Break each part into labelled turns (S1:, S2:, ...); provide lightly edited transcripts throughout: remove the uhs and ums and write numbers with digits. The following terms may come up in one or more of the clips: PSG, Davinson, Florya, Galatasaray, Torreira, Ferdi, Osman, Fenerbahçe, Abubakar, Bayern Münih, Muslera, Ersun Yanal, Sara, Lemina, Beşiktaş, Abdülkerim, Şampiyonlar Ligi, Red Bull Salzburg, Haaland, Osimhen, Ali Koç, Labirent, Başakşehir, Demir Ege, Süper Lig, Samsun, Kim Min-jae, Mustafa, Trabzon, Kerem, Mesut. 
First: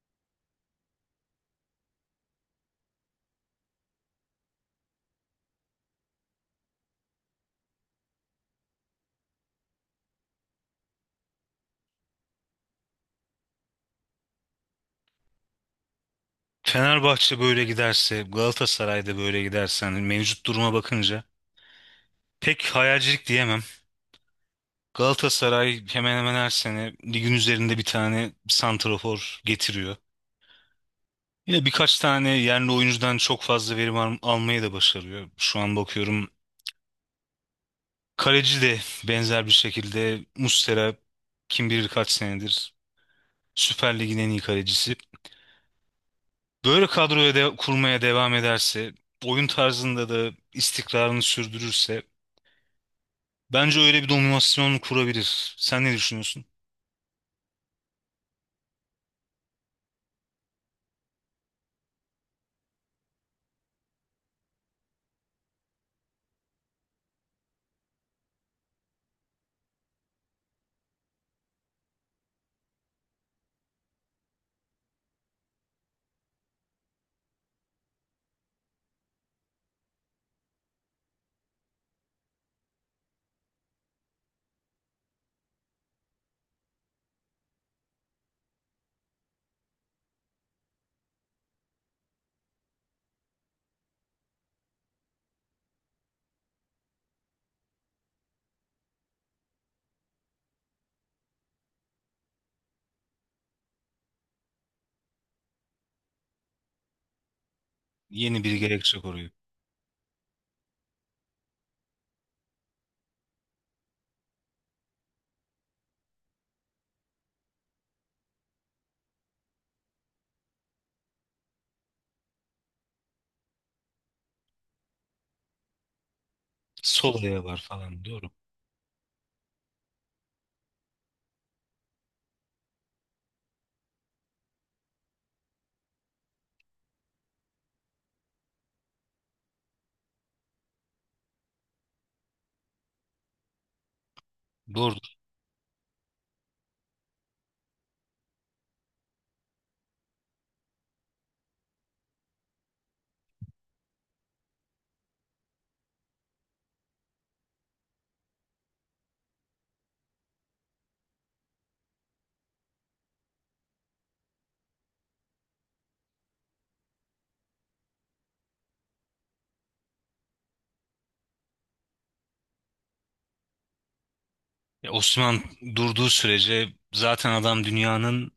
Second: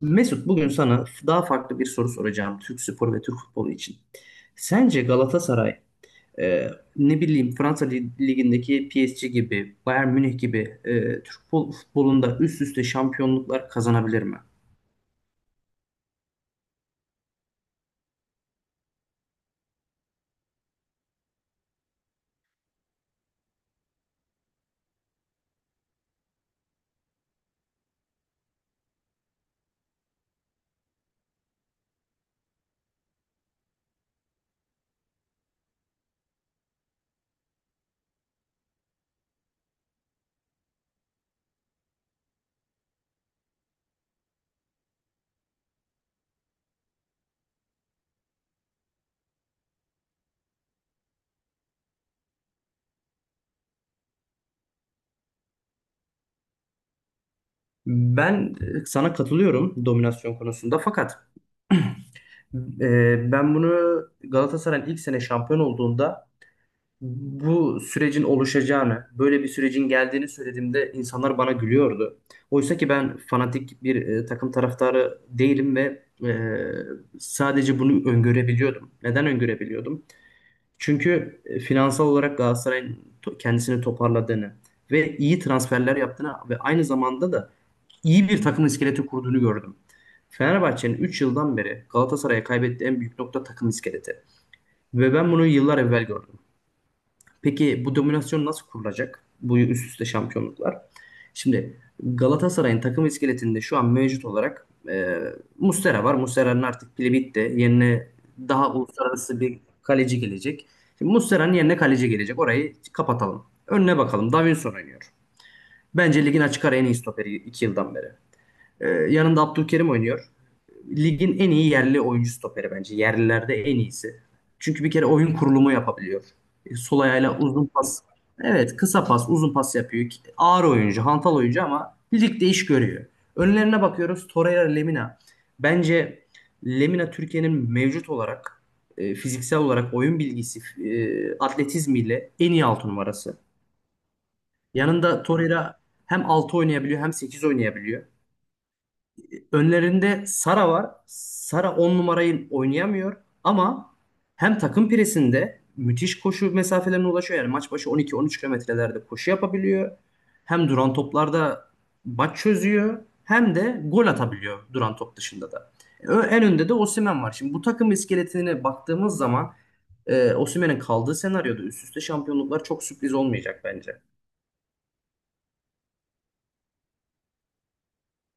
S1: Mesut bugün sana daha farklı bir soru soracağım Türk sporu ve Türk futbolu için. Sence Galatasaray e, ne bileyim Fransa Ligi'ndeki PSG gibi, Bayern Münih gibi Türk futbolunda üst üste şampiyonluklar kazanabilir mi?
S2: Fenerbahçe böyle giderse, Galatasaray'da böyle giderse hani mevcut duruma bakınca pek hayalcilik diyemem. Galatasaray hemen hemen her sene ligin üzerinde bir tane santrafor getiriyor. Yine birkaç tane yerli oyuncudan çok fazla verim almayı da başarıyor. Şu an bakıyorum kaleci de benzer bir şekilde Muslera kim bilir kaç senedir Süper Lig'in en iyi kalecisi. Böyle kadroya de kurmaya devam ederse, oyun tarzında da istikrarını sürdürürse bence öyle bir dominasyon kurabilir. Sen ne düşünüyorsun?
S1: Ben sana katılıyorum dominasyon konusunda fakat ben bunu Galatasaray'ın ilk sene şampiyon olduğunda bu sürecin oluşacağını, böyle bir sürecin geldiğini söylediğimde insanlar bana gülüyordu. Oysa ki ben fanatik bir takım taraftarı değilim ve sadece bunu öngörebiliyordum. Neden öngörebiliyordum? Çünkü finansal olarak Galatasaray'ın kendisini toparladığını ve iyi transferler yaptığını ve aynı zamanda da iyi bir takım iskeleti kurduğunu gördüm. Fenerbahçe'nin 3 yıldan beri Galatasaray'a kaybettiği en büyük nokta takım iskeleti. Ve ben bunu yıllar evvel gördüm. Peki bu dominasyon nasıl kurulacak? Bu üst üste şampiyonluklar. Şimdi Galatasaray'ın takım iskeletinde şu an mevcut olarak Muslera var. Muslera'nın artık pili bitti. Yerine
S2: Yeni biri
S1: daha
S2: gerekecek orayı.
S1: uluslararası bir kaleci gelecek. Şimdi Muslera'nın yerine kaleci gelecek. Orayı kapatalım. Önüne bakalım. Davinson oynuyor. Bence ligin açık ara en iyi stoperi 2 yıldan beri. Yanında Abdülkerim oynuyor. Ligin en iyi yerli oyuncu stoperi bence. Yerlilerde en iyisi. Çünkü bir kere oyun kurulumu yapabiliyor. Sol ayağıyla
S2: Solaya var
S1: uzun pas.
S2: falan. Doğru.
S1: Evet, kısa pas, uzun pas yapıyor. Ağır oyuncu, hantal oyuncu ama ligde iş görüyor. Önlerine bakıyoruz. Torreira, Lemina. Bence Lemina Türkiye'nin mevcut olarak fiziksel olarak oyun bilgisi, atletizmiyle en iyi 6 numarası.
S2: Doğrudur.
S1: Yanında Torreira hem 6 oynayabiliyor hem 8 oynayabiliyor önlerinde Sara var. Sara 10 numarayı oynayamıyor ama hem takım presinde müthiş koşu mesafelerine ulaşıyor. Yani maç başı 12-13 kilometrelerde koşu yapabiliyor. Hem duran toplarda maç çözüyor hem de gol atabiliyor duran top dışında da. En önde de Osimhen var. Şimdi bu takım iskeletine baktığımız zaman Osimhen'in kaldığı senaryoda üst üste şampiyonluklar çok sürpriz olmayacak bence.
S2: Ya Osman durduğu sürece zaten adam dünyanın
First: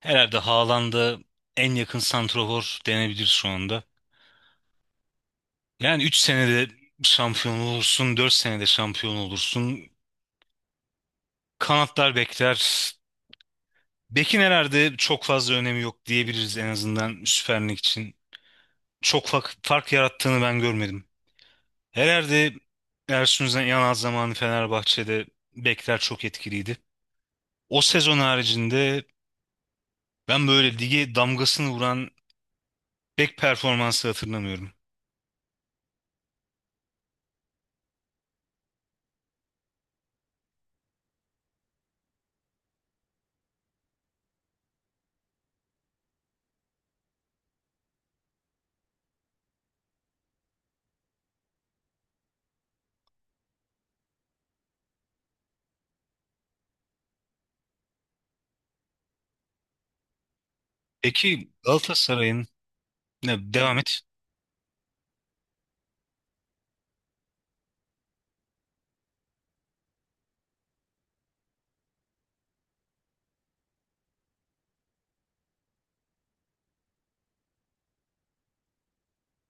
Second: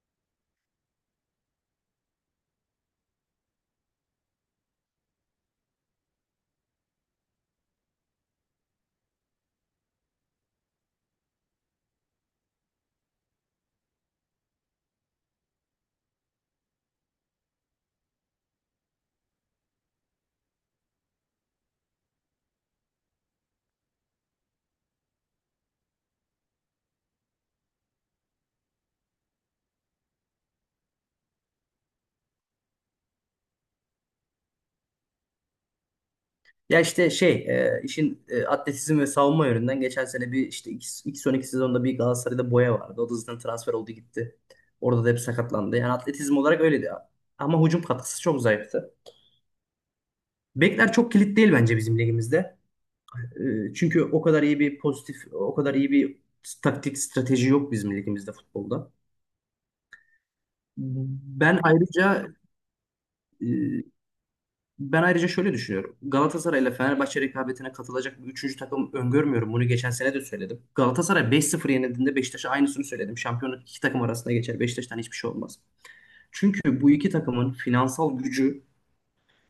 S2: herhalde Haaland'a en yakın santrafor denebilir şu anda. Yani 3 senede şampiyon olursun, 4 senede şampiyon olursun. Kanatlar bekler. Bekin herhalde çok fazla önemi yok diyebiliriz en azından Süper Lig için. Çok fark yarattığını ben görmedim. Herhalde Ersun Yanal zamanı Fenerbahçe'de bekler çok etkiliydi. O sezon haricinde ben böyle lige damgasını vuran bek performansı hatırlamıyorum.
S1: Ya işte şey işin atletizm ve savunma yönünden geçen sene bir işte iki ilk son iki sezonda bir Galatasaray'da Boya vardı. O da zaten transfer oldu gitti. Orada da hep sakatlandı. Yani atletizm olarak öyleydi. Ama hücum katkısı çok zayıftı. Bekler çok kilit değil bence bizim ligimizde. Çünkü o kadar iyi bir pozitif, o kadar iyi bir taktik strateji yok bizim ligimizde futbolda.
S2: Peki
S1: Ben ayrıca
S2: Galatasaray'ın ne devam
S1: e,
S2: et.
S1: Ben ayrıca şöyle düşünüyorum. Galatasaray ile Fenerbahçe rekabetine katılacak bir üçüncü takım öngörmüyorum. Bunu geçen sene de söyledim. Galatasaray 5-0 yenildiğinde Beşiktaş'a aynısını söyledim. Şampiyonluk iki takım arasında geçer. Beşiktaş'tan hiçbir şey olmaz. Çünkü bu iki takımın finansal gücü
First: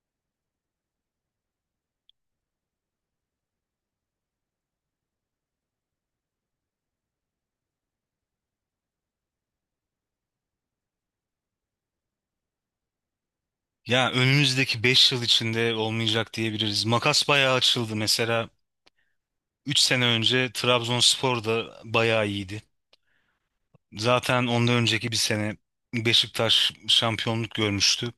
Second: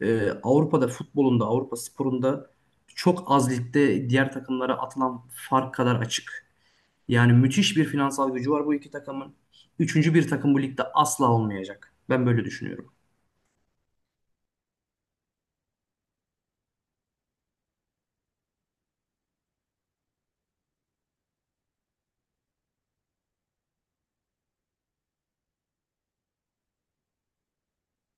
S1: Avrupa'da futbolunda, Avrupa sporunda çok az ligde diğer takımlara atılan fark kadar açık. Yani müthiş bir finansal gücü var bu iki takımın. Üçüncü bir takım bu ligde asla olmayacak. Ben böyle düşünüyorum.
S2: Ya önümüzdeki 5 yıl içinde olmayacak diyebiliriz. Makas bayağı açıldı. Mesela 3 sene önce Trabzonspor da bayağı iyiydi. Zaten ondan önceki bir sene Beşiktaş şampiyonluk görmüştü.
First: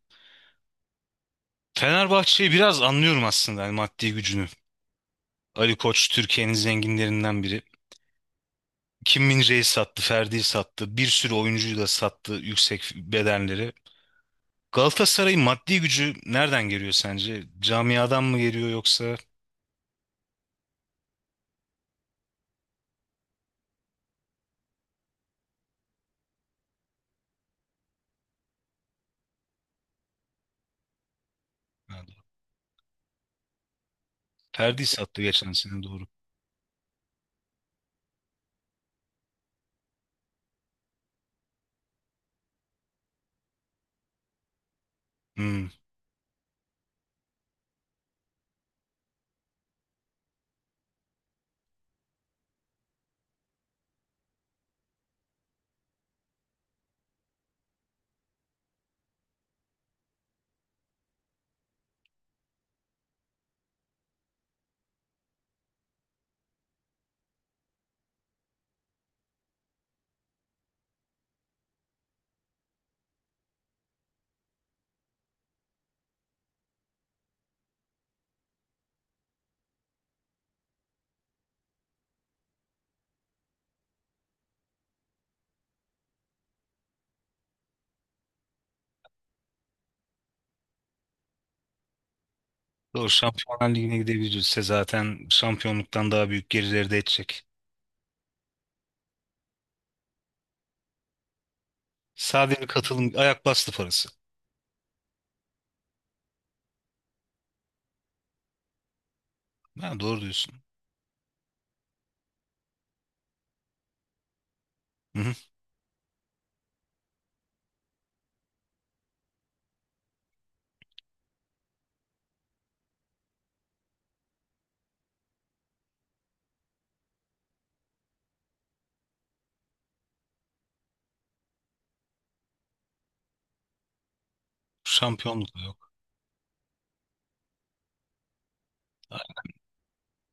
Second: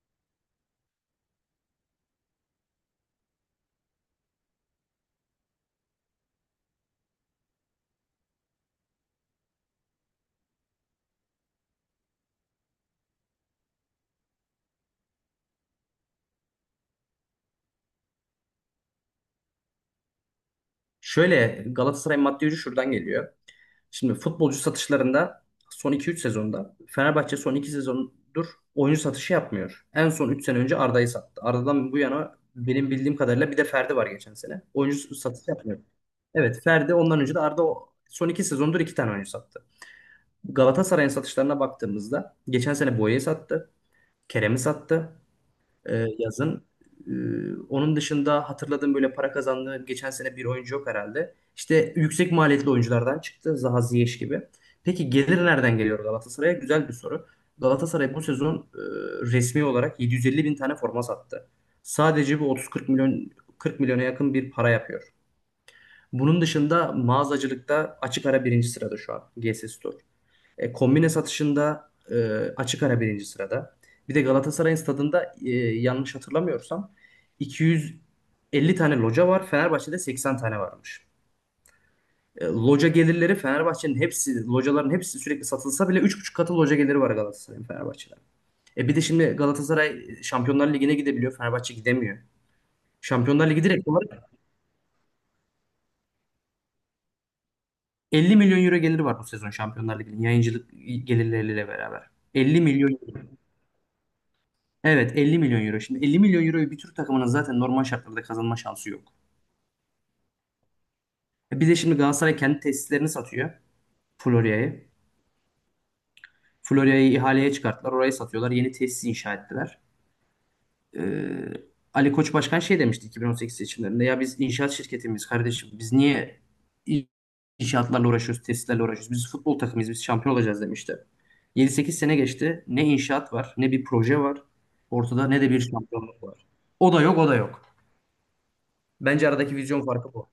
S2: Fenerbahçe'yi biraz anlıyorum aslında yani maddi gücünü. Ali Koç Türkiye'nin zenginlerinden biri. Kim Min-jae'yi sattı, Ferdi'yi sattı, bir sürü oyuncuyu da sattı yüksek bedelleri. Galatasaray'ın maddi gücü nereden geliyor sence? Camiadan mı geliyor yoksa?
S1: Şöyle Galatasaray maddi gücü şuradan geliyor. Şimdi futbolcu satışlarında son iki üç sezonda Fenerbahçe son iki sezondur oyuncu satışı yapmıyor. En son 3 sene önce Arda'yı sattı. Arda'dan bu yana benim bildiğim kadarıyla bir de Ferdi var geçen sene.
S2: Ferdi'yi
S1: Oyuncu
S2: sattı
S1: satışı
S2: geçen
S1: yapmıyor.
S2: sene, doğru.
S1: Evet Ferdi ondan önce de Arda son 2 sezondur 2 tane oyuncu sattı. Galatasaray'ın satışlarına baktığımızda geçen sene Boya'yı sattı. Kerem'i sattı
S2: Hmm.
S1: yazın. E, Onun dışında hatırladığım böyle para kazandığı geçen sene bir oyuncu yok herhalde. İşte yüksek maliyetli oyunculardan çıktı Zaha Ziyech gibi. Peki gelir nereden geliyor Galatasaray'a? Güzel bir soru. Galatasaray bu sezon resmi olarak 750 bin tane forma sattı. Sadece bu 30-40 milyon 40 milyona yakın bir para yapıyor. Bunun dışında mağazacılıkta açık ara birinci sırada şu an G S Store. Kombine satışında açık ara birinci sırada. Bir de Galatasaray'ın stadında yanlış hatırlamıyorsam 250 tane loca var. Fenerbahçe'de 80 tane varmış. Loca gelirleri Fenerbahçe'nin hepsi, locaların hepsi sürekli satılsa bile 3,5 katı loca geliri var Galatasaray'ın Fenerbahçe'den. Bir de şimdi Galatasaray Şampiyonlar Ligi'ne gidebiliyor. Fenerbahçe gidemiyor.
S2: Doğru,
S1: Şampiyonlar Ligi
S2: Şampiyonlar
S1: direkt
S2: Ligi'ne
S1: olarak
S2: gidebilirse zaten şampiyonluktan daha büyük gerilerde edecek.
S1: 50 milyon euro geliri var bu sezon Şampiyonlar Ligi'nin yayıncılık gelirleriyle beraber.
S2: Sadece
S1: 50
S2: bir
S1: milyon
S2: katılım
S1: euro.
S2: ayak bastı parası.
S1: Evet 50 milyon euro. Şimdi 50 milyon euroyu bir Türk takımının zaten normal şartlarda kazanma şansı yok.
S2: Ha, doğru diyorsun.
S1: Bir de şimdi Galatasaray kendi tesislerini satıyor. Florya'yı.
S2: Hı hı.
S1: Florya'yı ihaleye çıkarttılar. Orayı satıyorlar. Yeni tesis inşa ettiler. Ee, Ali Koç Başkan şey demişti 2018 seçimlerinde. Ya biz inşaat şirketimiz kardeşim. Biz niye in- inşaatlarla uğraşıyoruz, tesislerle uğraşıyoruz? Biz futbol takımıyız. Biz şampiyon olacağız demişti. 7-8 sene geçti. Ne inşaat var, ne bir proje var. Ortada ne de
S2: Şampiyonluk
S1: bir
S2: da yok.
S1: şampiyonluk var. O da yok, o da yok. Bence aradaki vizyon farkı bu.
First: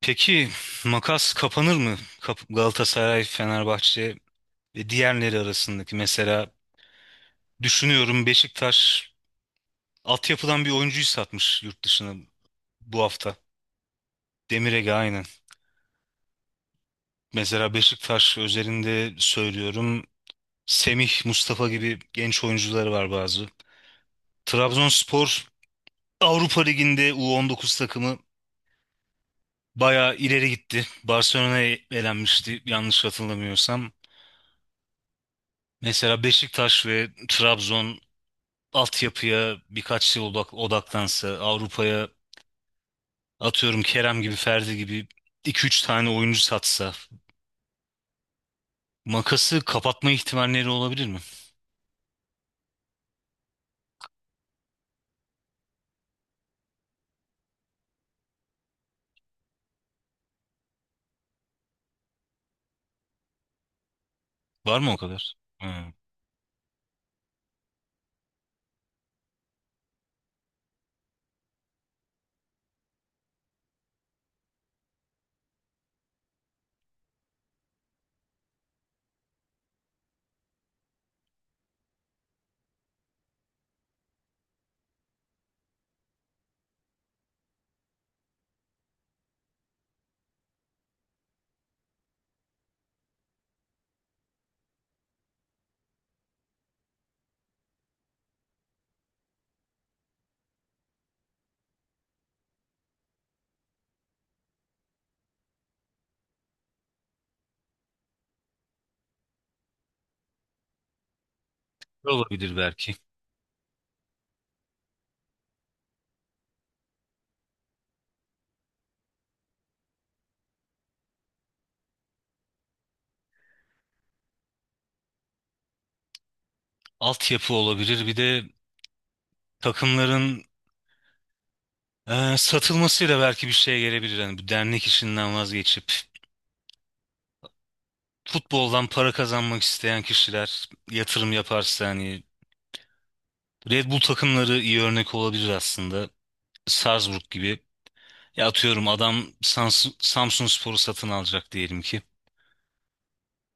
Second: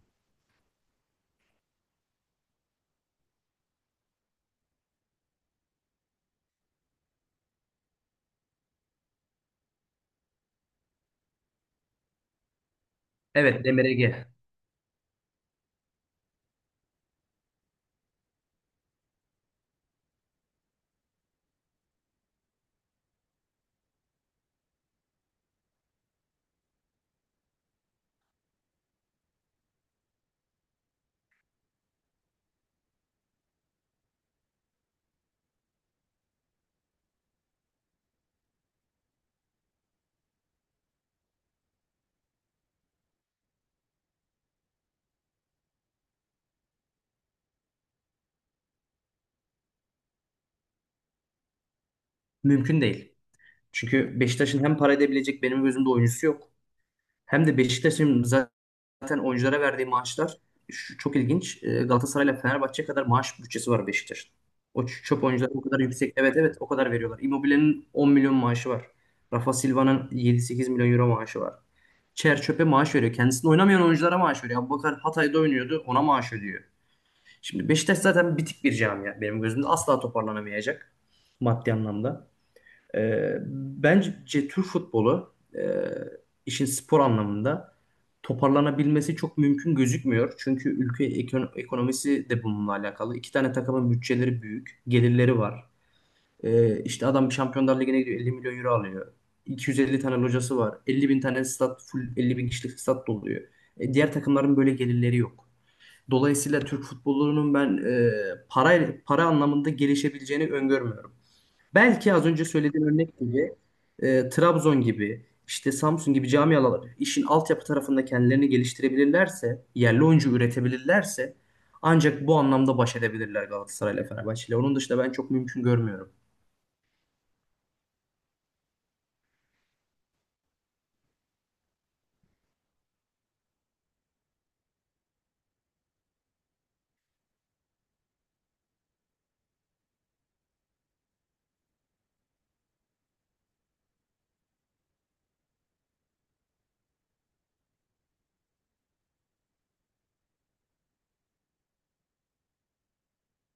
S2: Peki makas kapanır mı? Galatasaray, Fenerbahçe ve diğerleri arasındaki mesela düşünüyorum Beşiktaş altyapıdan bir oyuncuyu satmış yurt dışına bu hafta.
S1: Evet Demir Ege.
S2: Demir Ege aynen. Mesela Beşiktaş özelinde söylüyorum Semih, Mustafa gibi genç oyuncuları var bazı. Trabzonspor Avrupa Ligi'nde U19 takımı bayağı ileri gitti. Barcelona'ya elenmişti yanlış hatırlamıyorsam. Mesela Beşiktaş ve Trabzon altyapıya birkaç yıl odaklansa, Avrupa'ya atıyorum Kerem gibi, Ferdi gibi 2 3 tane oyuncu satsa makası kapatma ihtimalleri olabilir mi?
S1: Mümkün değil. Çünkü Beşiktaş'ın hem para edebilecek benim gözümde oyuncusu yok. Hem de Beşiktaş'ın zaten oyunculara verdiği maaşlar çok ilginç. Galatasaray'la Fenerbahçe kadar maaş bütçesi var Beşiktaş'ın.
S2: Var
S1: O
S2: mı o
S1: çöp
S2: kadar?
S1: oyuncular o kadar
S2: Hmm.
S1: yüksek. Evet evet o kadar veriyorlar. Immobile'nin 10 milyon maaşı var. Rafa Silva'nın 7-8 milyon euro maaşı var. Çer çöpe maaş veriyor. Kendisini oynamayan oyunculara maaş veriyor. Abubakar Hatay'da oynuyordu. Ona maaş ödüyor. Şimdi Beşiktaş zaten bitik bir camia benim gözümde. Asla toparlanamayacak maddi anlamda. Bence Türk futbolu işin spor anlamında toparlanabilmesi çok mümkün gözükmüyor. Çünkü ülke ekonomisi de bununla alakalı. İki tane takımın bütçeleri büyük, gelirleri var. İşte adam Şampiyonlar Ligi'ne gidiyor 50 milyon euro alıyor. 250 tane locası var. 50 bin tane stat, full 50 bin kişilik stat doluyor. Diğer takımların böyle gelirleri yok. Dolayısıyla Türk futbolunun ben para anlamında gelişebileceğini öngörmüyorum. Belki az önce
S2: Olabilir
S1: söylediğim
S2: belki.
S1: örnek gibi Trabzon gibi işte Samsun gibi camialar işin altyapı tarafında kendilerini geliştirebilirlerse, yerli oyuncu üretebilirlerse ancak bu anlamda baş edebilirler Galatasaray ile Fenerbahçe ile. Onun dışında ben çok mümkün görmüyorum.
S2: Altyapı olabilir. Bir de takımların satılmasıyla belki bir şeye gelebilir. Yani bu dernek işinden vazgeçip futboldan para kazanmak isteyen kişiler yatırım yaparsa hani Red Bull takımları iyi örnek olabilir aslında. Salzburg gibi. Ya atıyorum adam Samsunspor'u satın alacak diyelim ki.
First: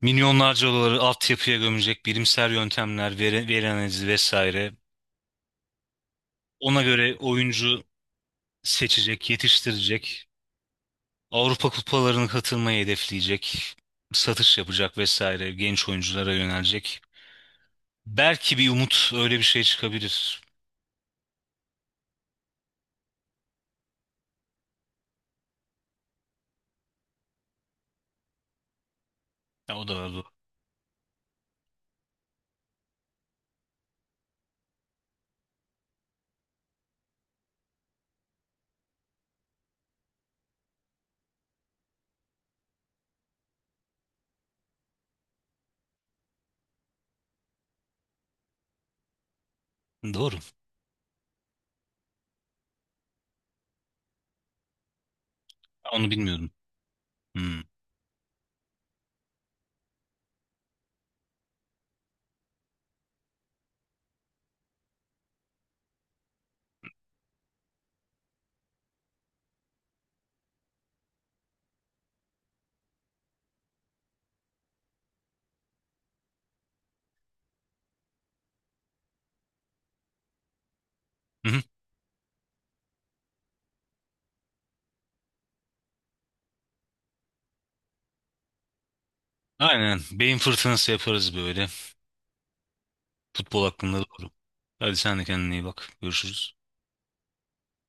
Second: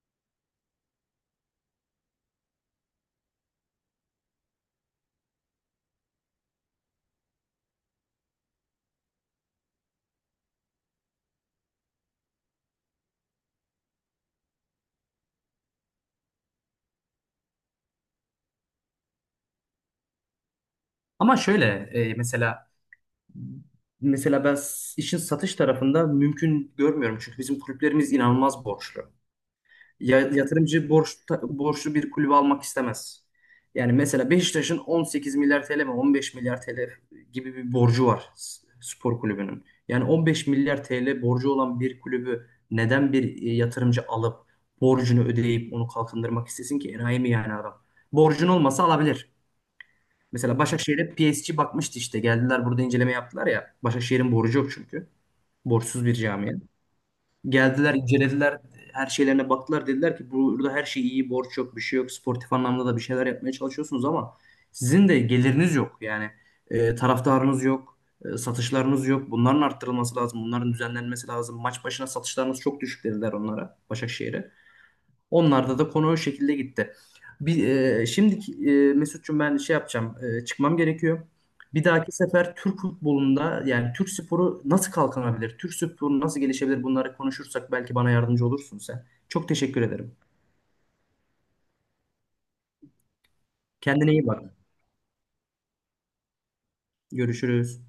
S2: Milyonlarca doları altyapıya gömecek bilimsel yöntemler, veri analizi vesaire. Ona göre oyuncu seçecek, yetiştirecek. Avrupa kupalarına katılmayı hedefleyecek. Satış yapacak vesaire. Genç oyunculara yönelecek. Belki bir umut öyle bir şey çıkabilir.
S1: Ama şöyle e, mesela mesela ben işin satış tarafında mümkün görmüyorum. Çünkü bizim kulüplerimiz inanılmaz borçlu.
S2: Ya, o da var. Doğru.
S1: Yatırımcı borçlu bir kulübe almak istemez. Yani mesela Beşiktaş'ın 18 milyar TL mi 15 milyar TL gibi bir borcu var spor kulübünün. Yani 15 milyar TL borcu olan bir kulübü neden bir yatırımcı alıp borcunu ödeyip onu kalkındırmak istesin ki? Enayi mi yani adam? Borcun olmasa alabilir.
S2: Doğru.
S1: Mesela Başakşehir'e PSG bakmıştı işte. Geldiler burada inceleme yaptılar ya. Başakşehir'in borcu yok çünkü. Borçsuz
S2: Onu
S1: bir
S2: bilmiyordum.
S1: camia.
S2: Hmm.
S1: Geldiler, incelediler, her şeylerine baktılar. Dediler ki burada her şey iyi, borç yok, bir şey yok. Sportif anlamda da bir şeyler yapmaya çalışıyorsunuz ama sizin de geliriniz yok. Yani taraftarınız yok, satışlarınız yok. Bunların arttırılması lazım, bunların düzenlenmesi lazım. Maç başına satışlarınız çok düşük dediler onlara, Başakşehir'e. Onlarda da konu o şekilde gitti. Bir, e, şimdiki e, Mesut'cum ben şey yapacağım. Çıkmam gerekiyor.
S2: Hı hı.
S1: Bir dahaki sefer Türk futbolunda yani Türk sporu nasıl kalkınabilir? Türk sporu nasıl gelişebilir? Bunları konuşursak belki bana yardımcı olursun sen. Çok teşekkür
S2: Aynen.
S1: ederim.
S2: Beyin fırtınası yaparız böyle. Futbol hakkında
S1: Kendine iyi
S2: doğru.
S1: bak.
S2: Hadi sen de kendine iyi bak. Görüşürüz.
S1: Görüşürüz.